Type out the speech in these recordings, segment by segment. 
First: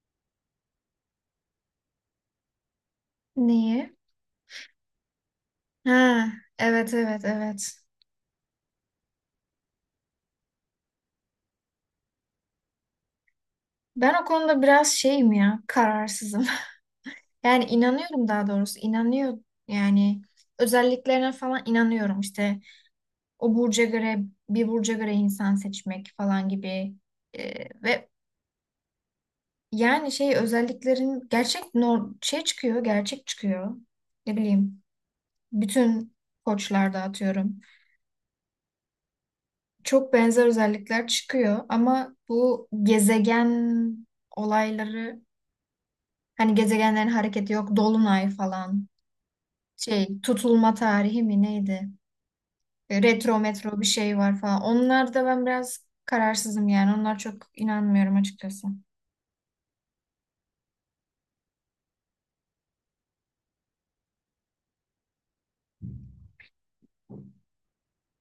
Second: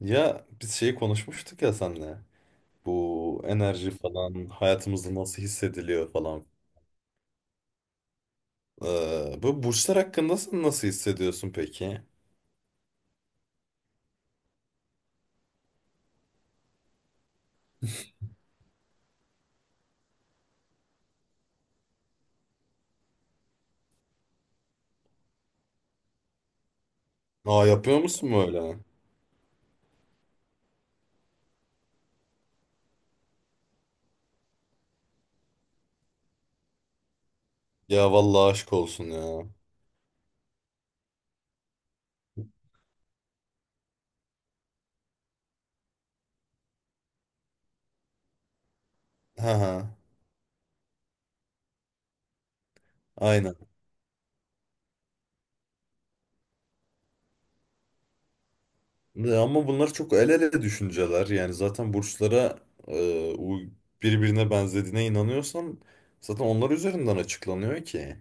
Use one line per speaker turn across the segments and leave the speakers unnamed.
Ya biz şeyi konuşmuştuk ya senle. Bu enerji
Neyi?
falan hayatımızda nasıl hissediliyor
Ha,
falan.
evet evet evet.
Bu burçlar hakkında sen nasıl hissediyorsun peki?
Ben o konuda biraz şeyim ya, kararsızım. Yani inanıyorum daha doğrusu, inanıyor yani özelliklerine falan inanıyorum işte o burca göre bir burca göre insan seçmek falan gibi.
Aa, yapıyor
Ve
musun böyle?
yani şey özelliklerin gerçek nor şey çıkıyor, gerçek çıkıyor. Ne bileyim, bütün koçlarda atıyorum.
Ya vallahi aşk olsun ya.
Çok benzer özellikler çıkıyor ama bu gezegen olayları. Hani gezegenlerin hareketi yok. Dolunay falan.
Ha ha.
Şey tutulma tarihi mi neydi? Retro
Aynen.
metro bir şey var falan. Onlar da ben biraz kararsızım yani. Onlar çok inanmıyorum açıkçası.
Ya, ama bunlar çok el ele düşünceler. Yani zaten burçlara e, uy- birbirine benzediğine inanıyorsan zaten onlar üzerinden açıklanıyor ki.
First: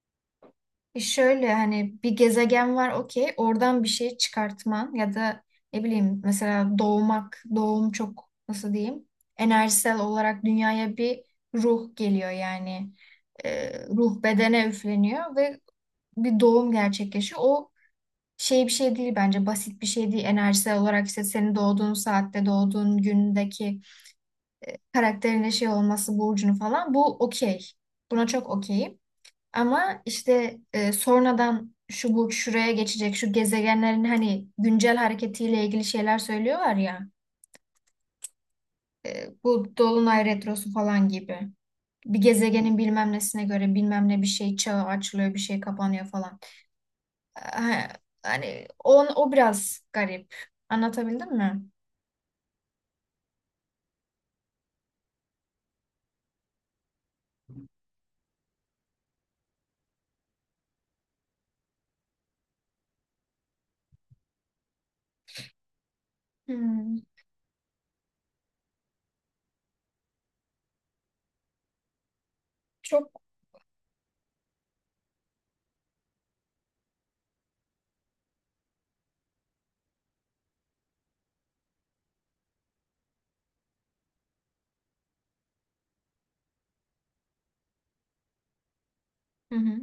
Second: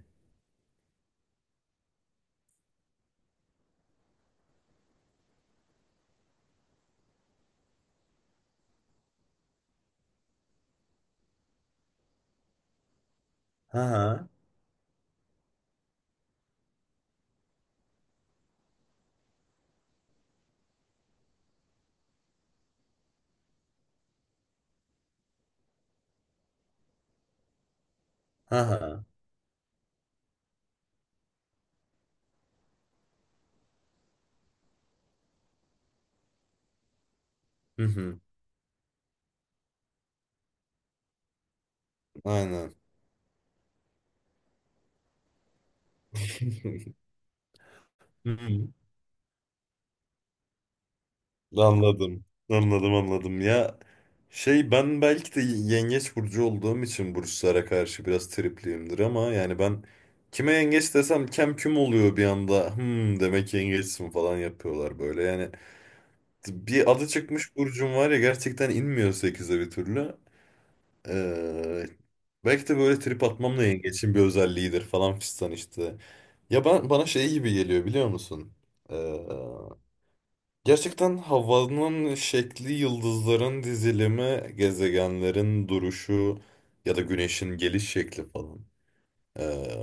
E şöyle hani bir gezegen var okey. Oradan bir şey çıkartman ya da ne bileyim mesela doğmak. Doğum çok nasıl diyeyim? Enerjisel olarak dünyaya bir ruh geliyor yani.
Ha
Ruh
ha.
bedene üfleniyor ve bir doğum gerçekleşiyor. O şey bir şey değil bence, basit bir şey değil enerjisel olarak, işte senin doğduğun saatte doğduğun gündeki karakterine şey olması, burcunu falan, bu okey, buna çok
Ha
okeyim,
ha.
ama işte sonradan şu burç şuraya geçecek, şu gezegenlerin hani güncel hareketiyle ilgili şeyler söylüyorlar ya,
Hı hı.
bu dolunay retrosu falan gibi, bir
Aynen.
gezegenin bilmem nesine göre bilmem ne bir şey çağı açılıyor bir şey kapanıyor falan. E,
Hı hı.
Hani o biraz garip, anlatabildim mi?
Anladım. Anladım, anladım. Ya, şey, ben belki de yengeç burcu olduğum için burçlara karşı biraz tripliyimdir ama yani ben kime yengeç desem kem küm oluyor bir anda. Hmm, demek yengeçsin falan yapıyorlar böyle. Yani bir
Hmm.
adı çıkmış burcum var ya, gerçekten inmiyor sekize bir türlü. Ee, Belki de böyle
Çok.
trip atmam da yengeçin bir özelliğidir falan fistan işte. Ya ben bana şey gibi geliyor biliyor musun? Gerçekten havanın şekli, yıldızların dizilimi, gezegenlerin duruşu ya da güneşin geliş şekli falan.
Hı
Ee,
hı.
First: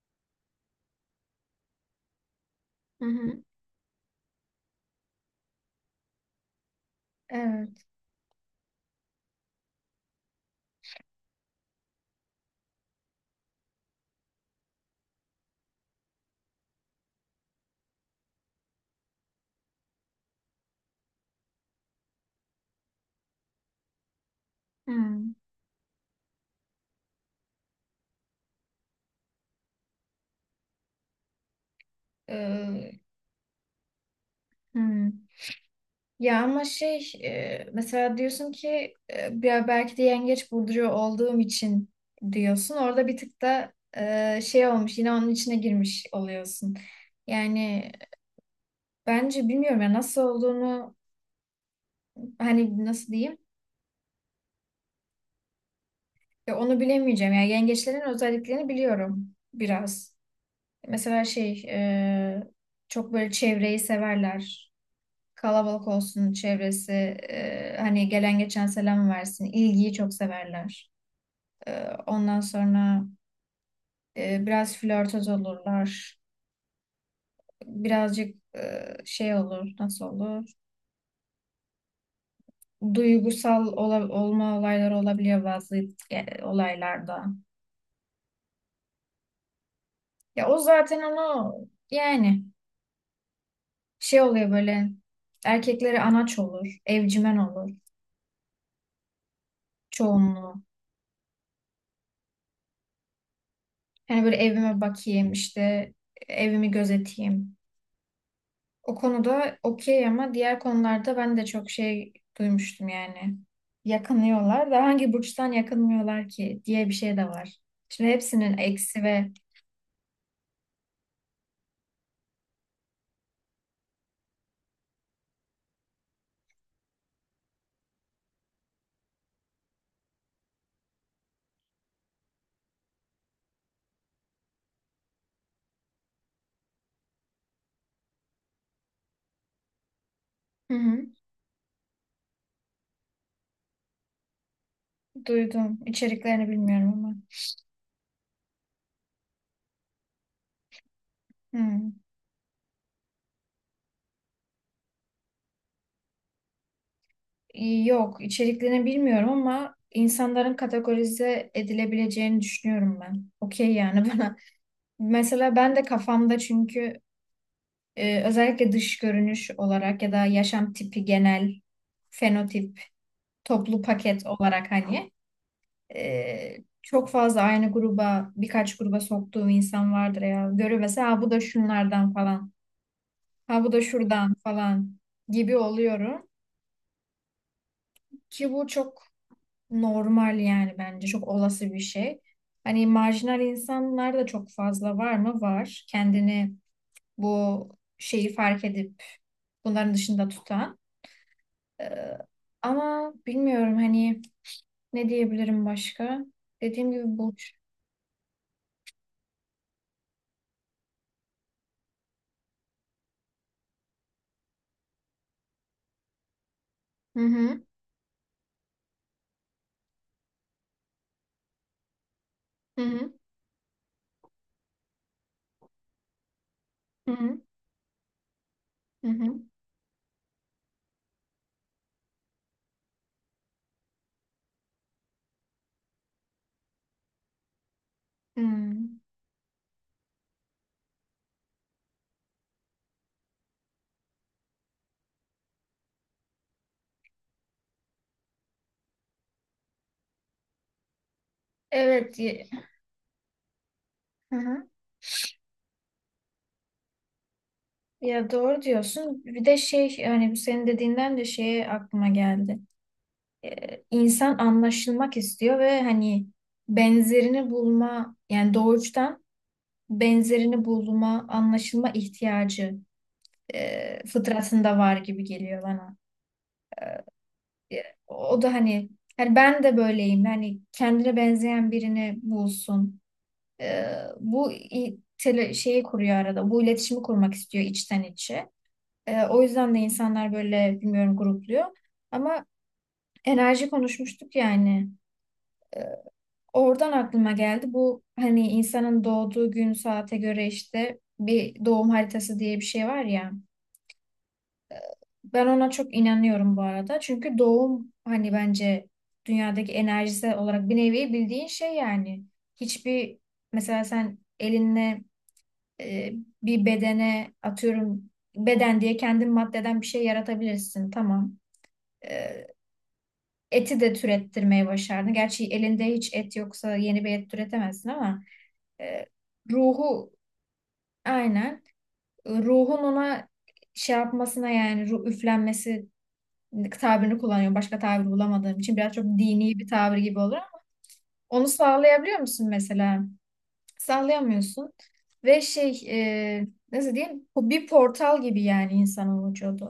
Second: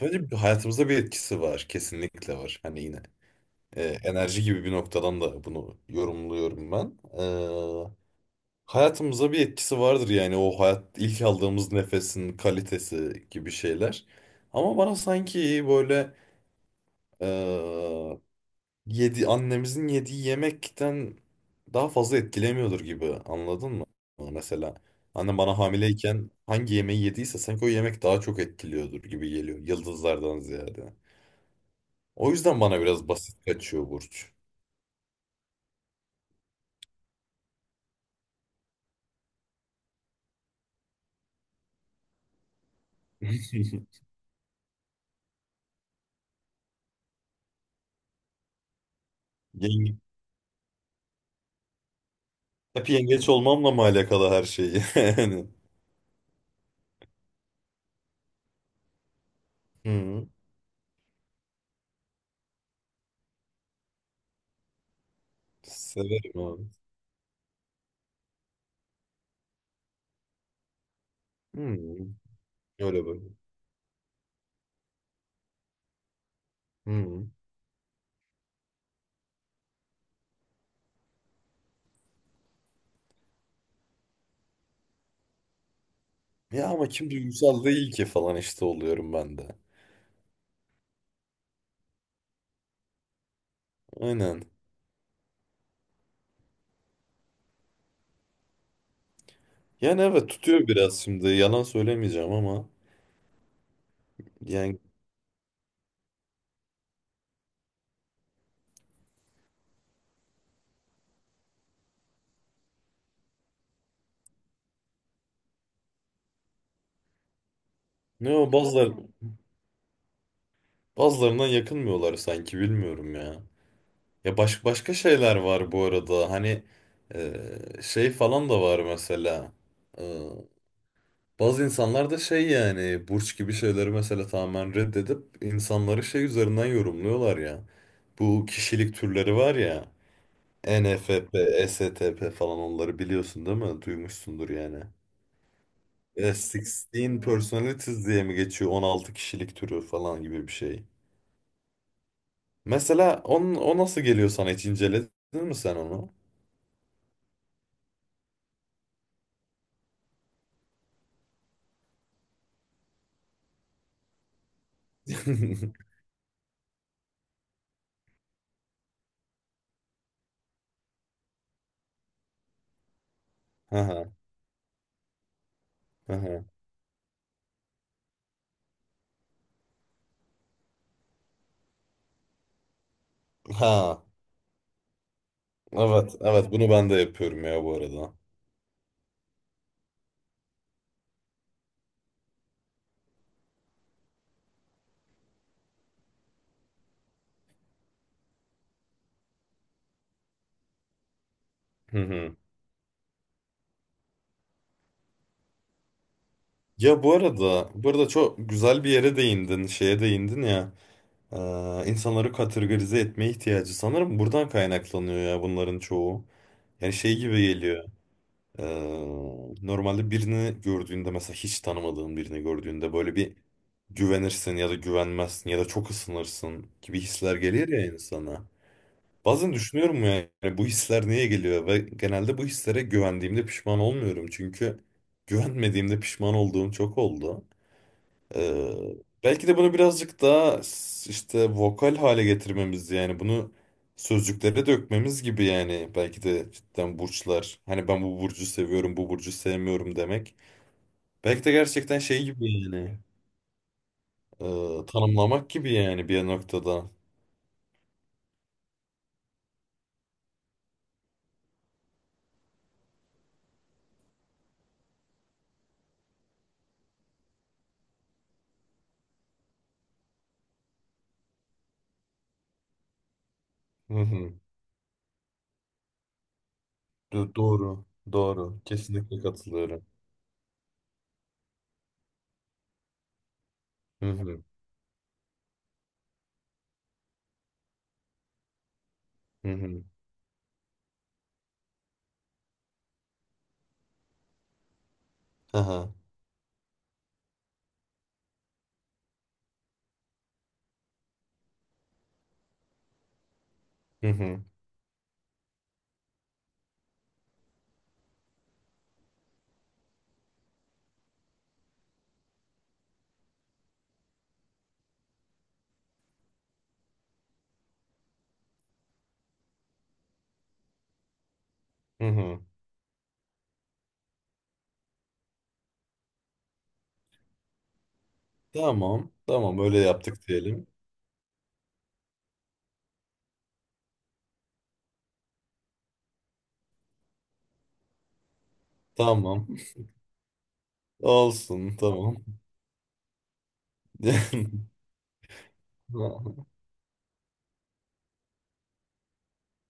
bence hayatımıza bir etkisi var, kesinlikle var. Hani yine
Hı hı.
enerji gibi bir noktadan da bunu yorumluyorum ben.
Evet.
Hayatımıza bir etkisi vardır yani o hayat ilk aldığımız nefesin kalitesi gibi şeyler. Ama bana sanki böyle yedi annemizin yediği yemekten daha fazla etkilemiyordur gibi anladın mı? Mesela
Hmm.
annem bana hamileyken hangi yemeği yediyse sanki o yemek daha çok etkiliyordur gibi geliyor yıldızlardan ziyade. O yüzden bana
Ee,
biraz basit kaçıyor burç.
Hı. Ya ama şey mesela diyorsun ki ya belki de yengeç burcuyor olduğum için diyorsun. Orada bir tık da şey olmuş, yine onun içine girmiş oluyorsun. Yani bence bilmiyorum ya
Yenge,
nasıl olduğunu, hani
Hep
nasıl
yengeç
diyeyim,
olmamla mı alakalı her şeyi? Yani.
ya onu bilemeyeceğim. Yani yengeçlerin özelliklerini biliyorum biraz.
Hı,
Mesela şey çok böyle çevreyi severler. Kalabalık olsun
severim abi.
çevresi. Hani gelen geçen selam versin. İlgiyi çok severler.
Hı,
Ondan sonra
öyle böyle.
biraz flörtöz olurlar.
Hı.
Birazcık şey olur. Nasıl olur? Duygusal olma olayları olabiliyor bazı
Ya ama kim
olaylarda.
duygusal değil ki falan işte oluyorum ben de.
Ya o zaten onu yani şey
Aynen.
oluyor böyle, erkekleri anaç olur, evcimen olur
Yani, evet,
çoğunluğu.
tutuyor biraz şimdi. Yalan söylemeyeceğim ama
Hani böyle
yani
evime bakayım, işte evimi gözeteyim. O konuda okey ama diğer konularda ben de çok şey duymuştum yani. Yakınıyorlar da hangi burçtan yakınmıyorlar ki diye bir şey de var. Şimdi
ne o
hepsinin eksi ve
bazılarından yakınmıyorlar sanki, bilmiyorum ya. Ya, başka şeyler var bu arada. Hani e, şey falan da var mesela. E, Bazı insanlar da şey yani burç gibi şeyleri mesela tamamen reddedip insanları şey üzerinden yorumluyorlar ya. Bu kişilik türleri var ya.
Hı hı.
ENFP, STP falan, onları biliyorsun değil mi? Duymuşsundur yani.
Duydum. İçeriklerini bilmiyorum ama.
16 personalities diye mi geçiyor? 16 kişilik türü falan gibi bir şey.
Hı.
Mesela o nasıl geliyor sana, hiç inceledin mi sen onu?
Yok, içeriklerini bilmiyorum ama insanların kategorize edilebileceğini düşünüyorum ben. Okey yani bana. Mesela ben de kafamda çünkü özellikle dış görünüş olarak ya da yaşam tipi genel fenotip
Ha,
toplu
ha,
paket olarak hani e, çok fazla aynı gruba, birkaç gruba soktuğum insan vardır ya. Görüyor mesela "Ha, bu da şunlardan falan. Ha bu da
ha.
şuradan falan" gibi
Evet,
oluyorum.
evet, bunu ben de yapıyorum ya bu arada.
Ki bu çok normal yani, bence çok olası bir şey. Hani marjinal insanlar da çok fazla var mı? Var. Kendini bu şeyi fark edip bunların dışında tutan.
Hı
Ee,
hı.
Ama bilmiyorum hani ne diyebilirim başka? Dediğim gibi
Ya
bu
bu arada çok güzel bir yere değindin, şeye değindin ya. Ee, insanları kategorize etme ihtiyacı sanırım buradan kaynaklanıyor ya bunların çoğu. Yani şey
Hı
gibi
hı.
geliyor. Ee, Normalde birini gördüğünde, mesela hiç tanımadığın birini
Hı
gördüğünde
hı.
böyle bir güvenirsin ya da güvenmezsin ya da çok ısınırsın gibi
Hı
hisler
hı.
gelir ya insana.
Hı hı.
Bazen düşünüyorum ya, yani bu hisler niye geliyor ve genelde bu hislere güvendiğimde pişman olmuyorum çünkü güvenmediğimde pişman olduğum çok oldu. Ee,
Hmm.
Belki de bunu birazcık daha işte vokal hale getirmemiz, yani bunu sözcüklere dökmemiz gibi, yani belki de cidden burçlar, hani ben bu burcu seviyorum bu burcu sevmiyorum demek, belki de gerçekten
Evet.
şey gibi yani,
Hı hı.
tanımlamak gibi yani bir noktada.
Ya doğru diyorsun. Bir de şey, yani senin dediğinden de şeye aklıma geldi. İnsan anlaşılmak istiyor ve hani benzerini bulma, yani doğuştan benzerini bulma, anlaşılma ihtiyacı
Hı hı.
fıtratında var gibi geliyor bana.
Doğru,
O da
doğru,
hani
kesinlikle
hani ben de
katılıyorum.
böyleyim. Hani kendine benzeyen birini bulsun. Ee,
Hı hı.
Bu şeyi kuruyor arada. Bu iletişimi kurmak istiyor içten içe. O
Hı
yüzden de
hı.
insanlar böyle bilmiyorum grupluyor. Ama enerji konuşmuştuk yani.
Aha.
Oradan aklıma geldi. Bu hani insanın doğduğu gün saate göre işte bir doğum haritası diye bir şey var ya.
Hı hı.
Ben ona çok inanıyorum bu arada. Çünkü doğum hani bence dünyadaki enerjisi olarak bir nevi bildiğin şey yani. Hiçbir mesela sen elinle e, bir bedene atıyorum beden diye kendin maddeden bir şey yaratabilirsin. Tamam.
Hı
E,
hı.
Eti de türettirmeyi başardın. Gerçi elinde hiç et yoksa yeni bir et türetemezsin ama e,
Tamam, tamam, öyle
ruhu
yaptık diyelim.
aynen, ruhun ona şey yapmasına, yani ruh üflenmesi tabirini kullanıyorum. Başka tabir bulamadığım için biraz çok
Tamam
dini bir tabir gibi olur ama onu
olsun, tamam.
sağlayabiliyor musun mesela? Sallayamıyorsun. Ve şey nasıl diyeyim? Bu bir portal gibi yani insanın vücudu.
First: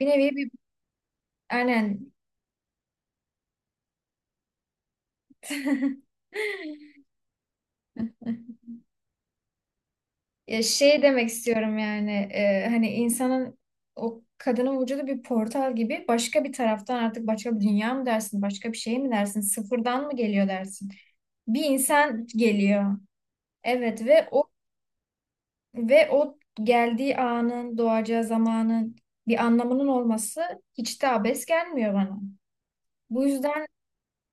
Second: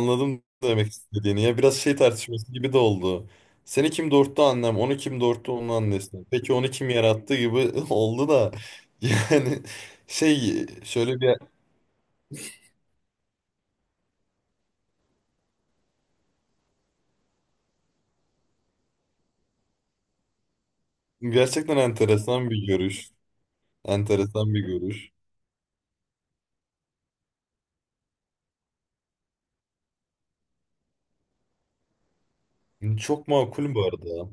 Bir nevi bir
demek istediğini. Ya biraz şey
aynen
tartışması gibi de oldu. Seni kim doğurttu annem, onu kim doğurttu onun annesi. Peki onu kim yarattı gibi oldu da. Yani
Ya
şey
şey
şöyle
demek
bir,
istiyorum yani hani insanın o kadının vücudu bir portal gibi, başka bir taraftan artık başka bir dünya mı dersin, başka bir şey mi dersin, sıfırdan mı geliyor dersin, bir
gerçekten
insan
enteresan bir
geliyor,
görüş.
evet ve o,
Enteresan bir görüş.
ve o geldiği anın, doğacağı zamanın bir anlamının olması hiç de abes gelmiyor bana. Bu
Çok
yüzden
makul bu arada.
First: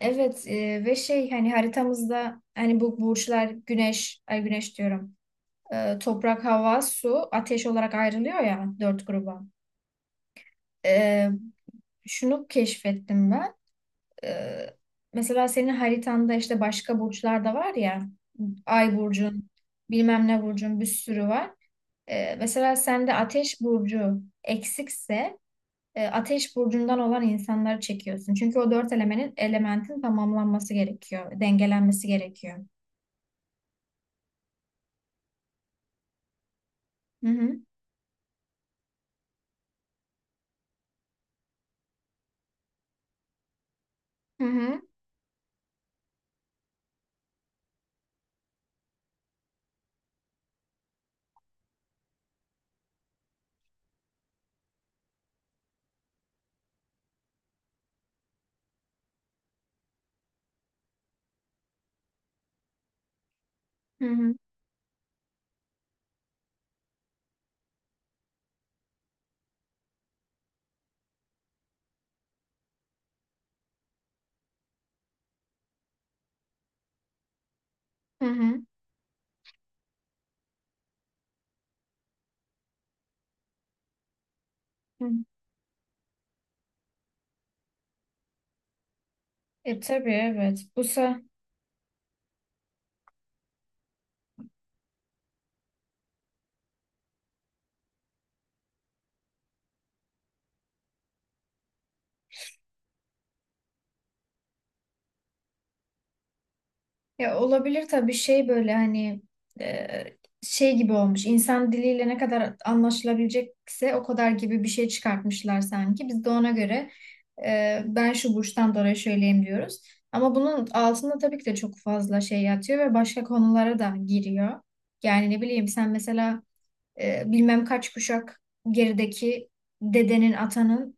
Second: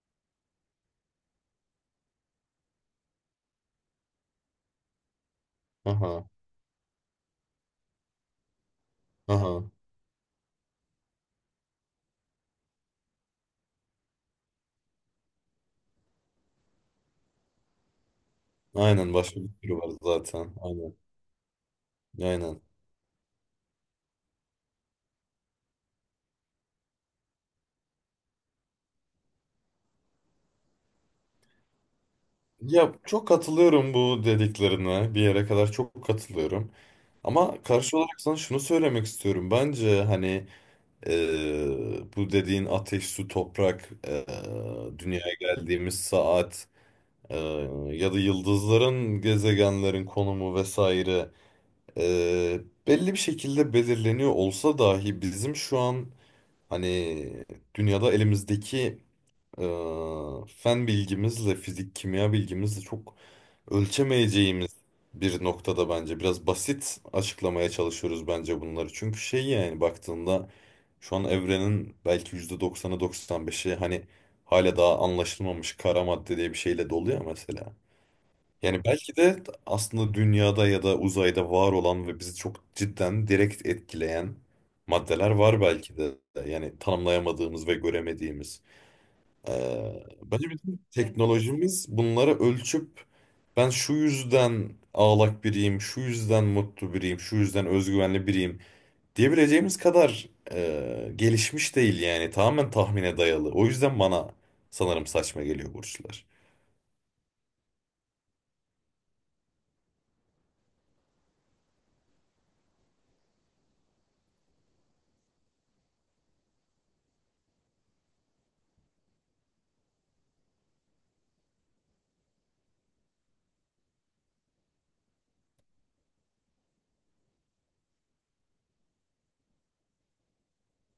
evet ve şey hani haritamızda hani bu burçlar güneş, ay güneş diyorum.
Aha,
Toprak, hava, su, ateş olarak ayrılıyor ya dört gruba.
aha.
E, Şunu keşfettim ben. E, Mesela senin haritanda işte başka burçlar da var ya. Ay
Aynen, başka bir
burcun,
sürü var
bilmem ne
zaten.
burcun bir
Aynen.
sürü var.
Aynen.
Mesela sende ateş burcu eksikse ateş burcundan olan insanları çekiyorsun. Çünkü o dört elementin tamamlanması gerekiyor, dengelenmesi gerekiyor.
Ya çok katılıyorum bu dediklerine. Bir yere kadar çok katılıyorum.
Hı hı.
Ama karşı olarak sana şunu söylemek istiyorum. Bence hani bu dediğin ateş, su, toprak,
Hı hı.
dünyaya geldiğimiz saat, ee, ya da yıldızların, gezegenlerin konumu vesaire, ee, belli bir şekilde belirleniyor olsa dahi bizim şu an hani dünyada elimizdeki fen bilgimizle, fizik, kimya bilgimizle çok
Hı hı.
ölçemeyeceğimiz bir noktada bence biraz basit açıklamaya çalışıyoruz bence bunları. Çünkü şey yani baktığında şu an evrenin belki %90'ı 95'i hani hala daha anlaşılmamış kara madde diye bir şeyle dolu ya mesela.
Hı hı.
Yani belki de aslında dünyada ya da uzayda var olan ve bizi çok cidden direkt etkileyen
Hı.
maddeler var belki de. Yani tanımlayamadığımız ve göremediğimiz.
E tabii
Bence
evet.
bütün
Bu sa
teknolojimiz bunları ölçüp ben şu yüzden ağlak biriyim, şu yüzden mutlu biriyim, şu yüzden özgüvenli biriyim diyebileceğimiz kadar gelişmiş değil yani, tamamen tahmine dayalı. O yüzden bana sanırım saçma geliyor burçlar.
Ya olabilir tabii, şey böyle hani e, şey gibi olmuş. İnsan diliyle ne kadar anlaşılabilecekse o kadar gibi bir şey çıkartmışlar sanki. Biz de ona göre ben şu burçtan dolayı şöyleyim diyoruz. Ama bunun altında tabii ki de çok fazla şey yatıyor ve başka konulara da giriyor. Yani ne bileyim sen mesela bilmem kaç kuşak gerideki dedenin, atanın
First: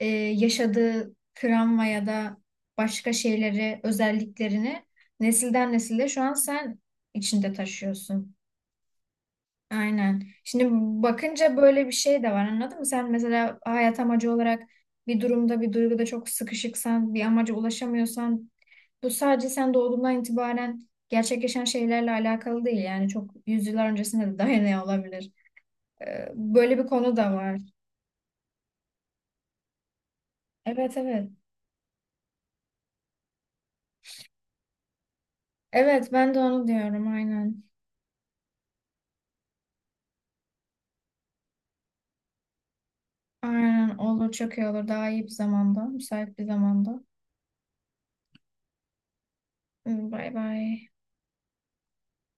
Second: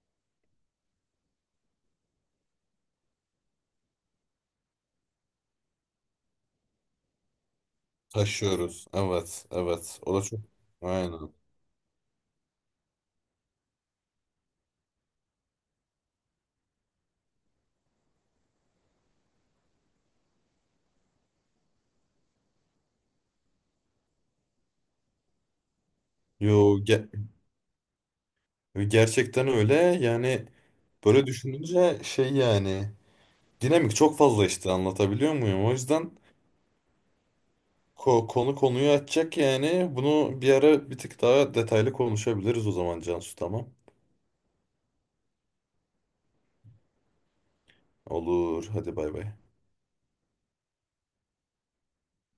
yaşadığı travma ya da başka şeyleri, özelliklerini nesilden nesile şu an sen içinde taşıyorsun.
Taşıyoruz. Evet, evet. O
Aynen.
da çok.
Şimdi
Aynen.
bakınca böyle bir şey de var, anladın mı? Sen mesela hayat amacı olarak bir durumda, bir duyguda çok sıkışıksan, bir amaca ulaşamıyorsan bu sadece sen doğduğundan itibaren gerçekleşen şeylerle alakalı değil. Yani çok yüzyıllar öncesine de dayanıyor olabilir. Böyle
Yo,
bir konu da var.
gerçekten öyle. Yani
Evet
böyle
evet.
düşününce şey yani dinamik çok fazla işte, anlatabiliyor muyum? O yüzden
Evet ben de onu diyorum aynen.
Konu konuyu açacak yani. Bunu bir ara bir tık daha detaylı konuşabiliriz o zaman Cansu, tamam.
Aynen olur, çok iyi olur. Daha iyi bir zamanda. Müsait bir zamanda.
Olur, hadi bay bay.
Bay bay.